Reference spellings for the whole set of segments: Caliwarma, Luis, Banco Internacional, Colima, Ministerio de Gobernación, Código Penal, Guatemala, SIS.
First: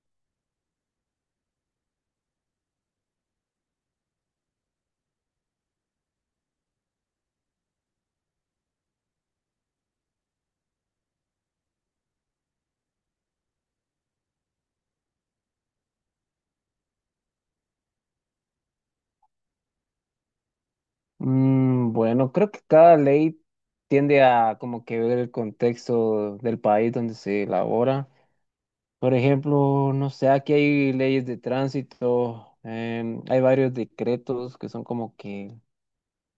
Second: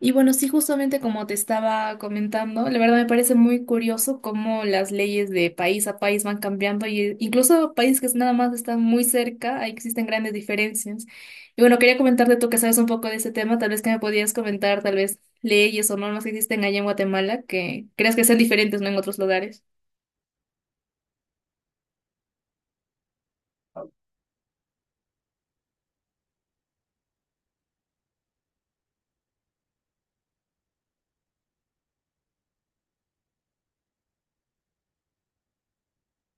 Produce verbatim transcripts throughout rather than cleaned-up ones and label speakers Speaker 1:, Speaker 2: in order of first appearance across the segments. Speaker 1: Y bueno, sí, justamente como te estaba comentando, la verdad me parece muy curioso cómo las leyes de país a país van cambiando y eh, incluso países que nada más están muy cerca, ahí existen grandes diferencias. Y bueno, quería comentarte tú que sabes un poco de ese tema, tal vez que me podías comentar tal vez leyes o normas que existen allá en Guatemala que creas que sean diferentes, ¿no? En otros lugares.
Speaker 2: Mm, bueno, creo que cada ley tiende a como que ver el contexto del país donde se elabora. Por ejemplo, no sé, aquí hay leyes de tránsito, em, hay varios decretos que son como que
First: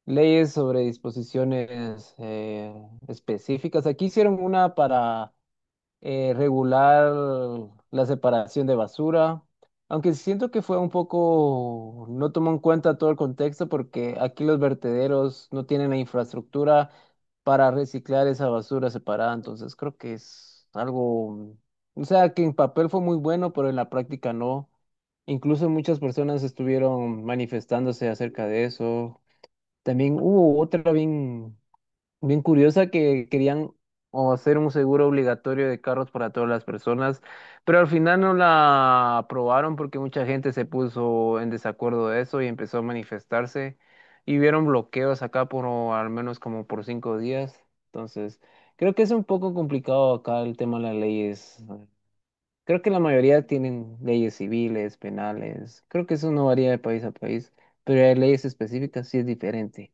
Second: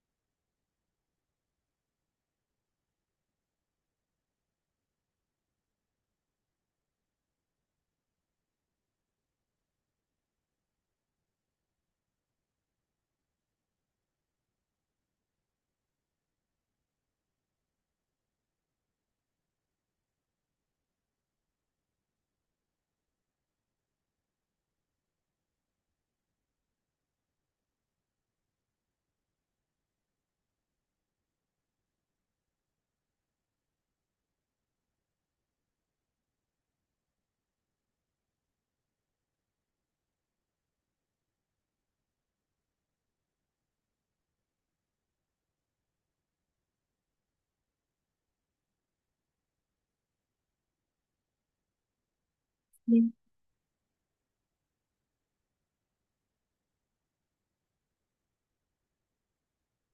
Speaker 2: leyes sobre disposiciones eh, específicas. Aquí hicieron una para eh, regular la separación de basura, aunque siento que fue un poco, no tomó en cuenta todo el contexto porque aquí los vertederos no tienen la infraestructura para reciclar esa basura separada, entonces creo que es algo, o sea, que en papel fue muy bueno, pero en la práctica no. Incluso muchas personas estuvieron manifestándose acerca de eso. También hubo otra bien Bien curiosa que querían o hacer un seguro obligatorio de carros para todas las personas, pero al final no la aprobaron porque mucha gente se puso en desacuerdo de eso y empezó a manifestarse y hubieron bloqueos acá por o al menos como por cinco días. Entonces, creo que es un poco complicado acá el tema de las leyes. Creo que la mayoría tienen leyes civiles, penales. Creo que eso no varía de país a país, pero hay leyes específicas sí es diferente.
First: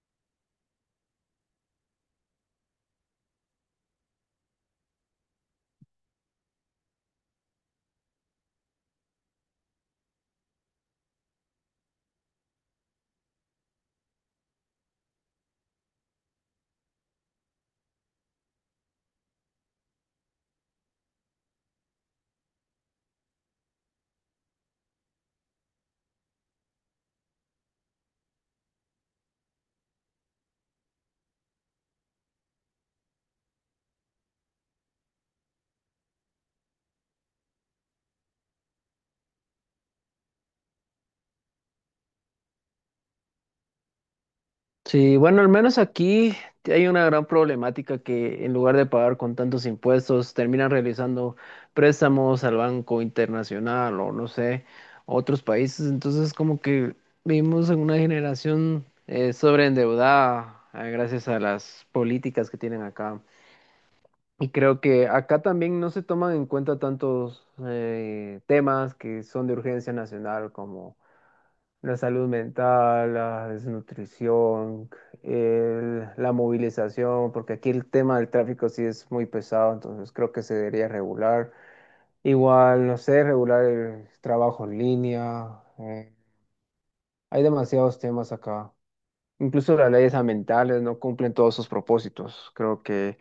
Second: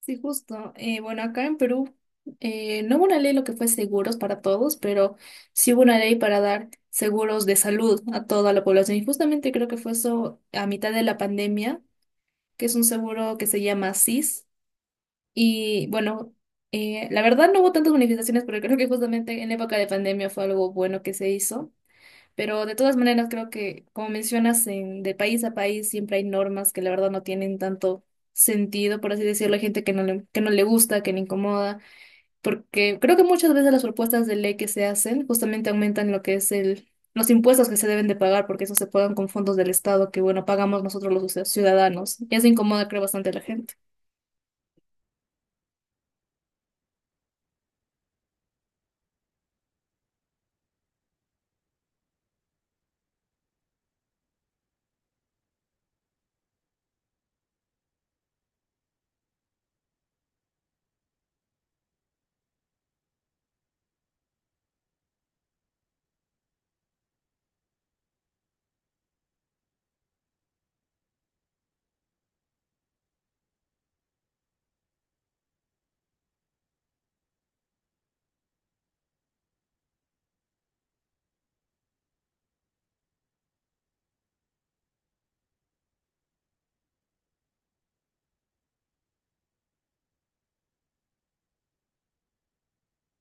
Speaker 1: Sí, justo. Eh, bueno, acá en Perú eh, no hubo una ley lo que fue seguros para todos, pero sí hubo una ley para dar seguros de salud a toda la población. Y justamente creo que fue eso a mitad de la pandemia, que es un seguro que se llama S I S. Y bueno, eh, la verdad no hubo tantas manifestaciones pero creo que justamente en época de pandemia fue algo bueno que se hizo. Pero de todas maneras, creo que, como mencionas, en, de país a país siempre hay normas que la verdad no tienen tanto sentido, por así decirlo. Hay gente que no le, que no le gusta, que le incomoda, porque creo que muchas veces las propuestas de ley que se hacen justamente aumentan lo que es el, los impuestos que se deben de pagar, porque eso se pagan con fondos del Estado que, bueno, pagamos nosotros los ci- ciudadanos. Y eso incomoda, creo, bastante a la gente.
Speaker 2: Sí, bueno, al menos aquí hay una gran problemática que en lugar de pagar con tantos impuestos, terminan realizando préstamos al Banco Internacional o no sé, a otros países. Entonces, como que vivimos en una generación eh, sobreendeudada eh, gracias a las políticas que tienen acá. Y creo que acá también no se toman en cuenta tantos eh, temas que son de urgencia nacional como la salud mental, la desnutrición, el- la movilización, porque aquí el tema del tráfico sí es muy pesado, entonces creo que se debería regular. Igual, no sé, regular el trabajo en línea. Eh, hay demasiados temas acá. Incluso las leyes ambientales no cumplen todos sus propósitos. Creo que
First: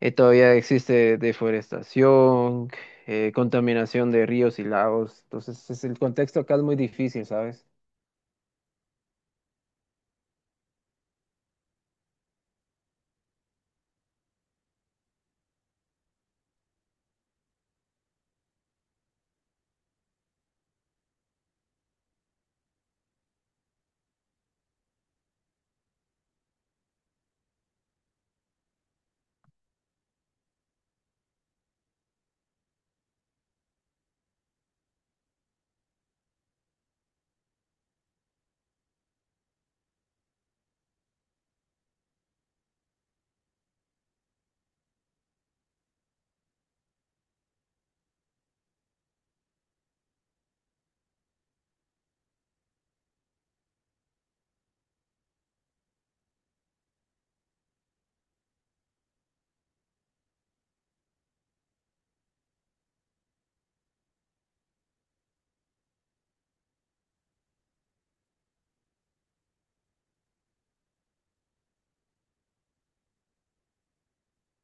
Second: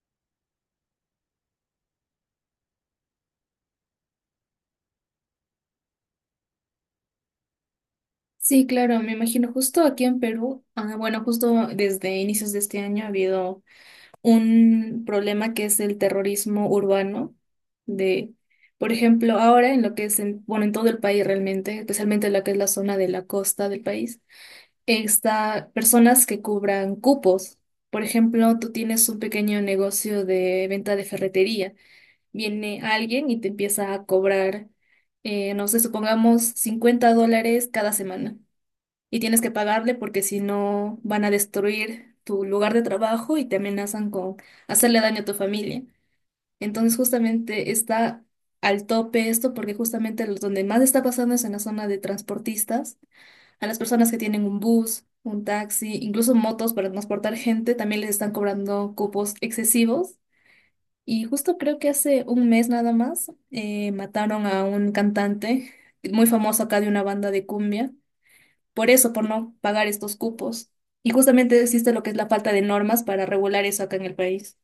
Speaker 2: eh, todavía existe deforestación, eh, contaminación de ríos y lagos. Entonces, es- el contexto acá es muy difícil, ¿sabes?
Speaker 1: Sí, claro, me imagino. Justo aquí en Perú, ah, bueno, justo desde inicios de este año ha habido un problema que es el terrorismo urbano de, por ejemplo, ahora en lo que es en, bueno, en todo el país realmente, especialmente en lo que es la zona de la costa del país, está personas que cubran cupos. Por ejemplo, tú tienes un pequeño negocio de venta de ferretería. Viene alguien y te empieza a cobrar, eh, no sé, supongamos cincuenta dólares cada semana y tienes que pagarle porque si no van a destruir tu lugar de trabajo y te amenazan con hacerle daño a tu familia. Entonces justamente está al tope esto porque justamente los donde más está pasando es en la zona de transportistas, a las personas que tienen un bus, un taxi, incluso motos para transportar gente, también les están cobrando cupos excesivos. Y justo creo que hace un mes nada más eh, mataron a un cantante muy famoso acá de una banda de cumbia por eso, por no pagar estos cupos. Y justamente existe lo que es la falta de normas para regular eso acá en el país.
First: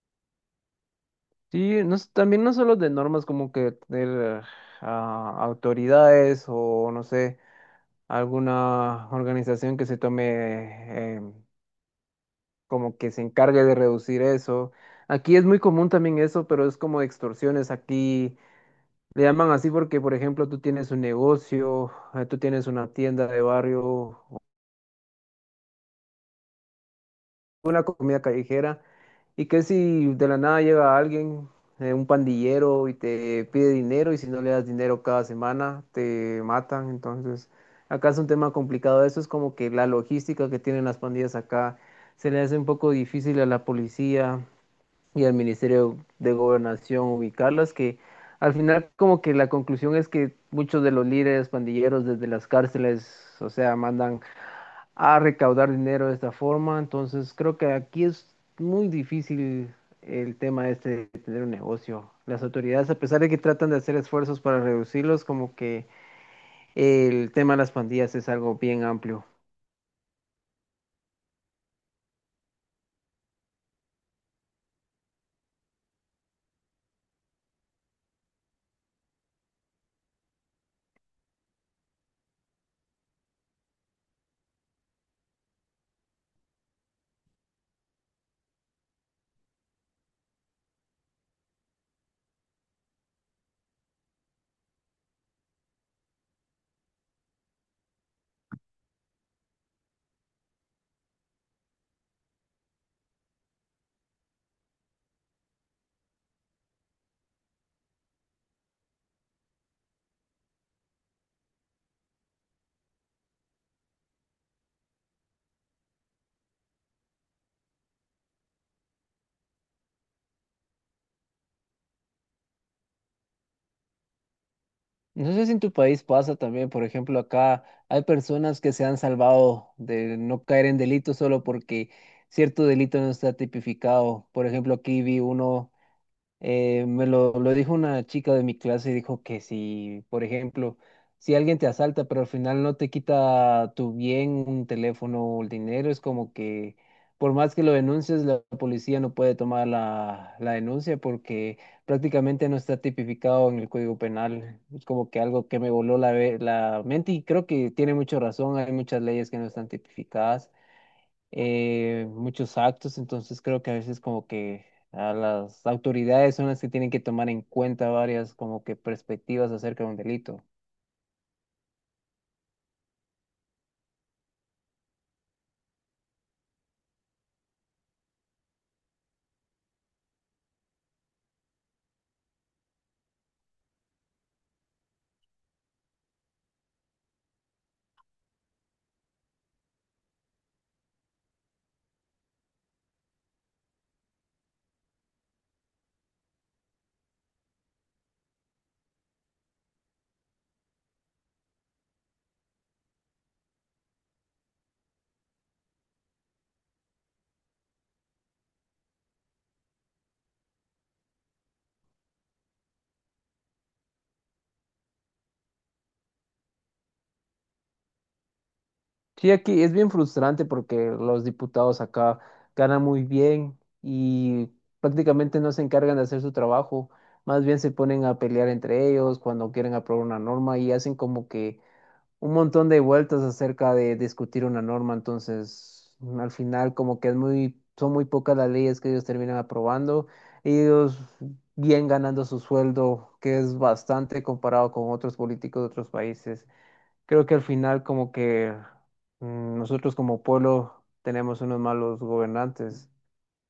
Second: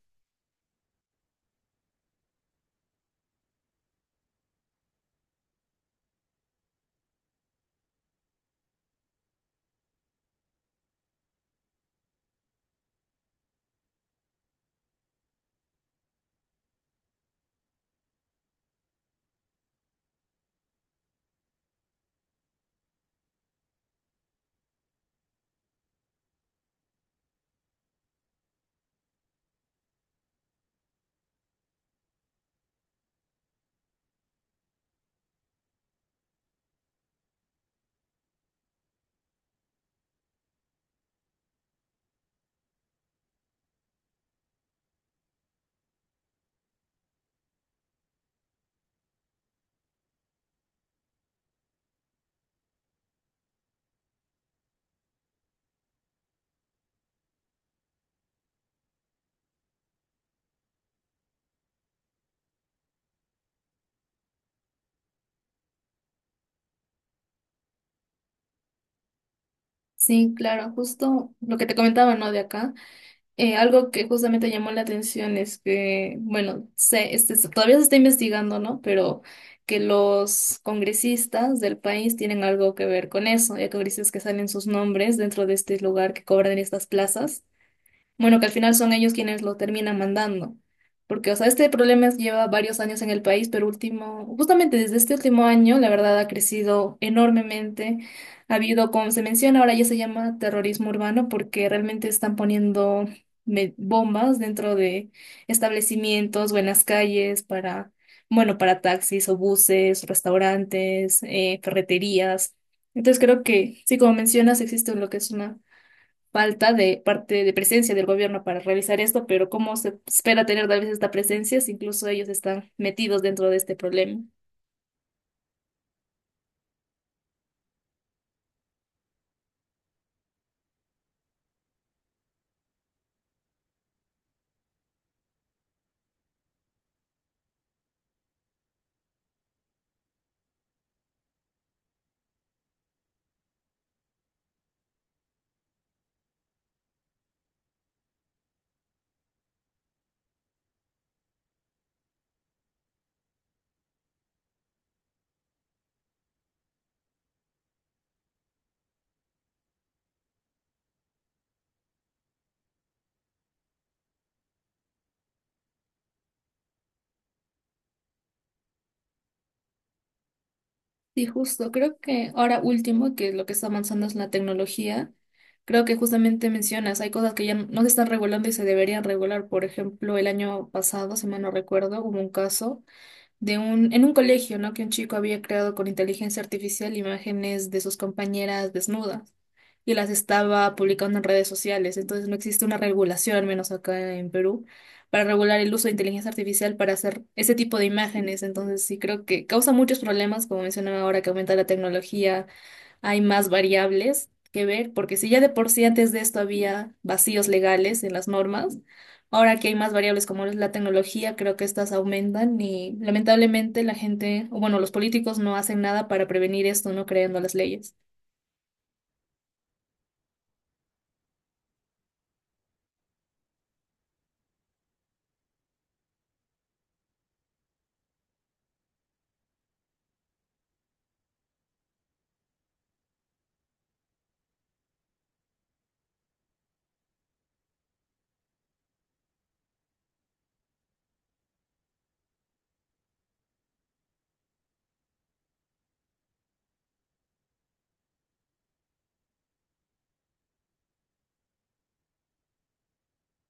Speaker 2: Sí, no, s- también no solo de normas, como que tener ah, autoridades o no sé, alguna organización que se tome, em, como que se encargue de reducir eso. Aquí es muy común también eso, pero es como extorsiones. Aquí le llaman así porque, por ejemplo, tú tienes un negocio, eh, tú tienes una tienda de barrio, comida callejera. ¿Y que si de la nada llega alguien, eh, un pandillero, y te pide dinero y si no le das dinero cada semana, te matan? Entonces, acá es un tema complicado. Eso es como que la logística que tienen las pandillas acá se le hace un poco difícil a la policía y al Ministerio de Gobernación ubicarlas, que al final como que la conclusión es que muchos de los líderes pandilleros desde las cárceles, o sea, mandan a recaudar dinero de esta forma. Entonces creo que aquí es muy difícil el tema este de tener un negocio. Las autoridades, a pesar de que tratan de hacer esfuerzos para reducirlos, como que el tema de las pandillas es algo bien amplio.
Speaker 1: Sí, claro, justo lo que te comentaba, ¿no? De acá, eh, algo que justamente llamó la atención es que, bueno, se, este, se- todavía se está investigando, ¿no? Pero que los congresistas del país tienen algo que ver con eso. Hay congresistas que salen sus nombres dentro de este lugar que cobran estas plazas. Bueno, que al final son ellos quienes lo terminan mandando. Porque, o sea, este problema es- lleva varios años en el país, pero último, justamente desde este último año, la verdad ha crecido enormemente. Ha habido, como se menciona, ahora ya se llama terrorismo urbano porque realmente están poniendo me- bombas dentro de establecimientos o en las calles para, bueno, para taxis o buses, restaurantes, eh, ferreterías. Entonces creo que, sí, como mencionas, existe lo que es una falta de parte de presencia del gobierno para realizar esto, pero ¿cómo se espera tener tal vez esta presencia si incluso ellos están metidos dentro de este problema?
Speaker 2: No sé si en tu país pasa también, por ejemplo, acá hay personas que se han salvado de no caer en delitos solo porque cierto delito no está tipificado. Por ejemplo, aquí vi uno. Eh, me lo, lo dijo una chica de mi clase y dijo que si, por ejemplo, si alguien te asalta, pero al final no te quita tu bien, un teléfono o el dinero, es como que por más que lo denuncies, la policía no puede tomar la, la denuncia porque prácticamente no está tipificado en el Código Penal. Es como que algo que me voló la, ve- la mente y creo que tiene mucha razón, hay muchas leyes que no están tipificadas, eh, muchos actos, entonces creo que a veces como que a las autoridades son las que tienen que tomar en cuenta varias como que perspectivas acerca de un delito.
Speaker 1: Sí, justo. Creo que ahora último, que lo que está avanzando es la tecnología. Creo que justamente mencionas, hay cosas que ya no se están regulando y se deberían regular. Por ejemplo, el año pasado, si mal no recuerdo, hubo un caso de un, en un colegio, ¿no? Que un chico había creado con inteligencia artificial imágenes de sus compañeras desnudas y las estaba publicando en redes sociales. Entonces no existe una regulación, al menos acá en Perú, para regular el uso de inteligencia artificial para hacer ese tipo de imágenes. Entonces sí creo que causa muchos problemas, como mencionaba ahora, que aumenta la tecnología hay más variables que ver, porque si ya de por sí antes de esto había vacíos legales en las normas, ahora que hay más variables como es la tecnología, creo que estas aumentan y lamentablemente la gente, o bueno, los políticos no hacen nada para prevenir esto, no creando las leyes.
Speaker 2: Sí, aquí es bien frustrante porque los diputados acá ganan muy bien y prácticamente no se encargan de hacer su trabajo, más bien se ponen a pelear entre ellos cuando quieren aprobar una norma y hacen como que un montón de vueltas acerca de discutir una norma, entonces mm, al final como que es muy, son muy pocas las leyes que ellos terminan aprobando, ellos bien ganando su sueldo, que es bastante comparado con otros políticos de otros países. Creo que al final como que mm, nosotros como pueblo tenemos unos malos gobernantes.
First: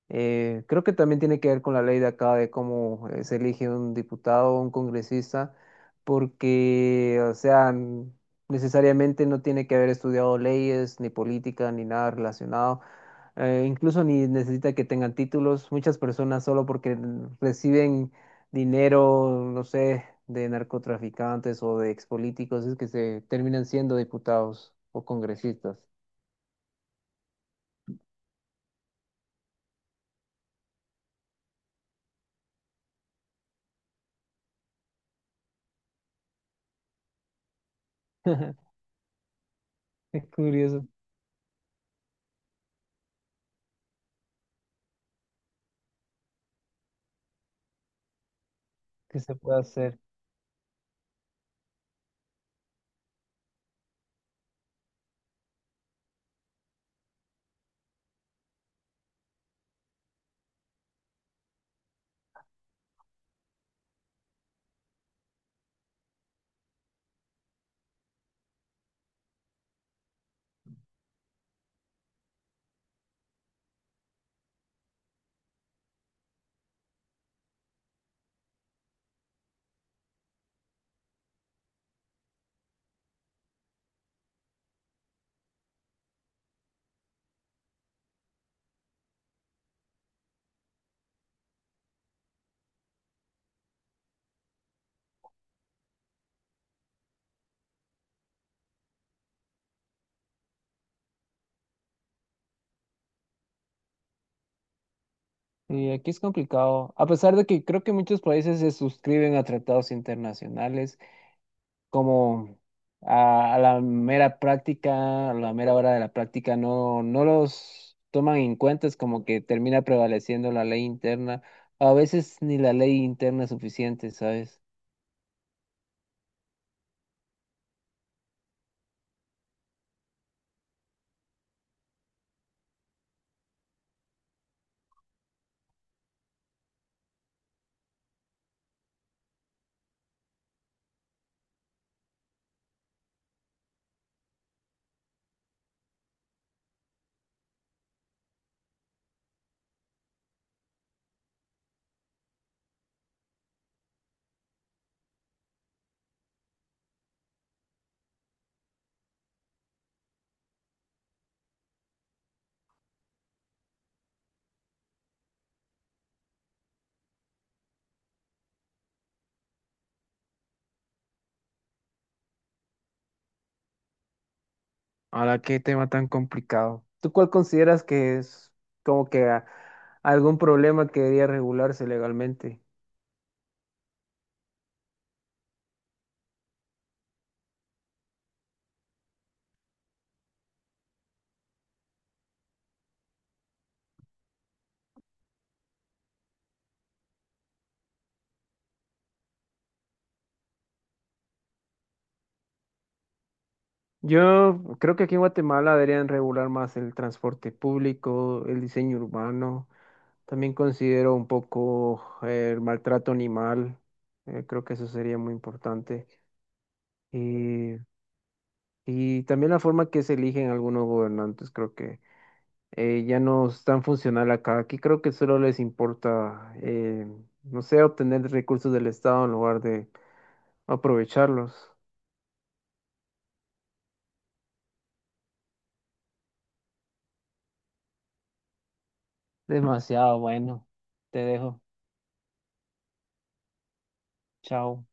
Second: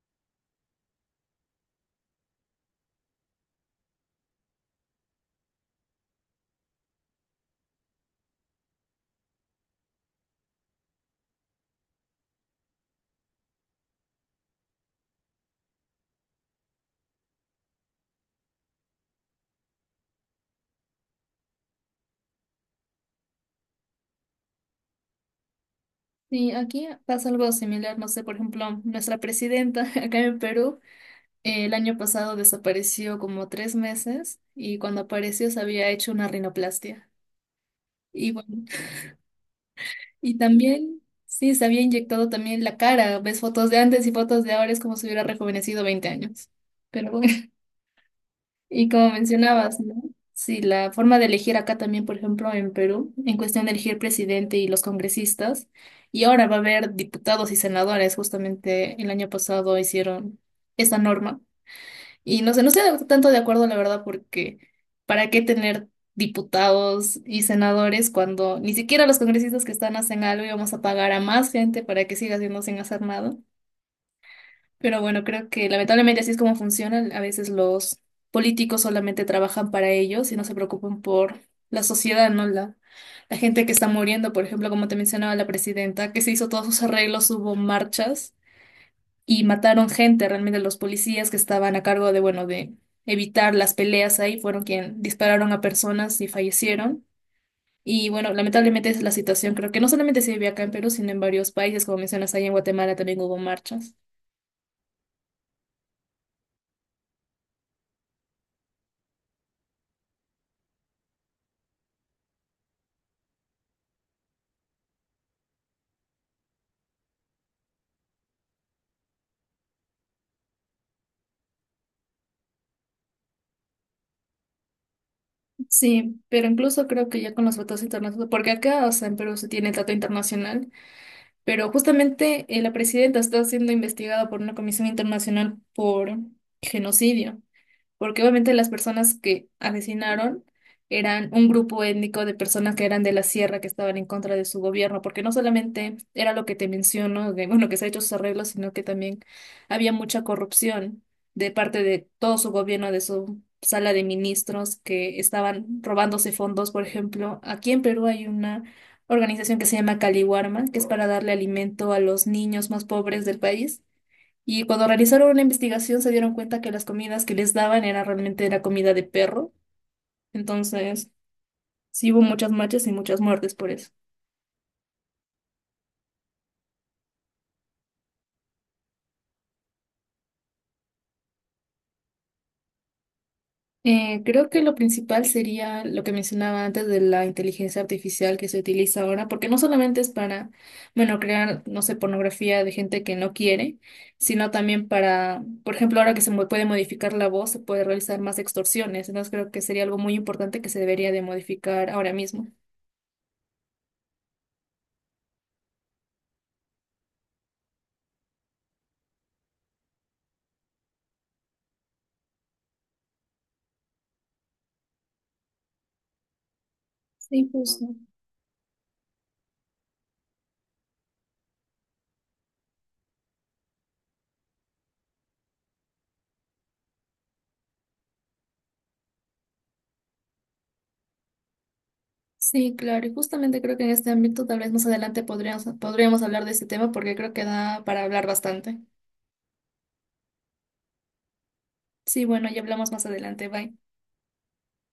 Speaker 2: Eh, creo que también tiene que ver con la ley de acá de cómo eh, se elige un diputado o un congresista, porque, o sea, n- necesariamente no tiene que haber estudiado leyes, ni política, ni nada relacionado. Eh, incluso ni necesita que tengan títulos. Muchas personas solo porque n- reciben dinero, no sé, de narcotraficantes o de expolíticos, es que se terminan siendo diputados o congresistas.
Speaker 1: Sí, aquí pasa algo similar, no sé, por ejemplo, nuestra presidenta acá en Perú eh, el año pasado desapareció como tres meses y cuando apareció se había hecho una rinoplastia. Y bueno,
Speaker 2: Es
Speaker 1: y
Speaker 2: curioso
Speaker 1: también, sí, se había inyectado también la cara. Ves fotos de antes y fotos de ahora, es como si hubiera rejuvenecido veinte años. Pero bueno, y como
Speaker 2: que se pueda
Speaker 1: mencionabas, ¿no?
Speaker 2: hacer.
Speaker 1: Sí, la forma de elegir acá también, por ejemplo, en Perú, en cuestión de elegir presidente y los congresistas, y ahora va a haber diputados y senadores, justamente el año pasado hicieron esa norma y no sé, no estoy tanto de acuerdo, la verdad, porque ¿para qué tener diputados y senadores cuando ni siquiera los congresistas que están hacen algo y vamos a pagar a más gente para que siga haciendo sin hacer nada? Pero bueno, creo que lamentablemente así es como funcionan. A veces los políticos solamente trabajan para ellos y no se preocupan por la sociedad, ¿no? La, la gente que está muriendo, por ejemplo, como te mencionaba la presidenta, que se hizo todos sus arreglos, hubo marchas y mataron gente, realmente los policías que estaban a cargo de, bueno, de evitar las peleas ahí, fueron quien dispararon a personas y fallecieron. Y bueno, lamentablemente es la situación, creo que no solamente se vive acá en Perú, sino en varios países, como mencionas, ahí en Guatemala también hubo marchas.
Speaker 2: Y aquí es complicado, a pesar de que creo que muchos países se suscriben a tratados internacionales, como a, a la mera práctica, a la mera hora de la práctica, no, no los toman en cuenta, es como que termina prevaleciendo la ley interna, a veces ni la ley interna es suficiente, ¿sabes?
Speaker 1: Sí, pero incluso creo que ya con los votos internacionales, porque acá, o sea, en Perú se tiene el trato internacional, pero justamente eh, la presidenta está siendo investigada por una comisión internacional por genocidio. Porque obviamente las personas que asesinaron eran un grupo étnico de personas que eran de la sierra que estaban en contra de su gobierno, porque no solamente era lo que te menciono, de, bueno, que se ha hecho sus arreglos, sino que también había mucha corrupción de parte de todo su gobierno, de su sala de ministros que estaban robándose fondos, por ejemplo, aquí en Perú hay una organización que se llama Caliwarma, que es para darle alimento a los niños más pobres del país. Y cuando realizaron una investigación se dieron cuenta que las comidas que les daban era realmente la comida de perro. Entonces, sí hubo muchas marchas y muchas muertes por eso.
Speaker 2: Ahora, qué tema tan complicado. ¿Tú cuál consideras que es como que a- algún problema que debería regularse legalmente?
Speaker 1: Eh, creo que lo principal sería lo que mencionaba antes de la inteligencia artificial que se utiliza ahora, porque no solamente es para, bueno, crear, no sé, pornografía de gente que no quiere, sino también para, por ejemplo, ahora que se mo- puede modificar la voz, se puede realizar más extorsiones. Entonces, creo que sería algo muy importante que se debería de modificar ahora mismo.
Speaker 2: Yo creo que aquí en Guatemala deberían regular más el transporte público, el diseño urbano. También considero un poco eh, el maltrato animal. eh, creo que eso sería muy importante.
Speaker 1: Sí,
Speaker 2: Y,
Speaker 1: justo.
Speaker 2: y también la forma que se eligen algunos gobernantes, creo que eh, ya no es tan funcional acá. Aquí creo que solo les importa, eh, no sé, obtener recursos del Estado en lugar de aprovecharlos.
Speaker 1: Sí, claro, y justamente creo que en este ámbito tal vez más adelante podríamos, podríamos hablar de este tema porque creo que da para hablar bastante.
Speaker 2: Demasiado bueno. Te dejo.
Speaker 1: Sí, bueno, ya hablamos más adelante, bye.
Speaker 2: Chao.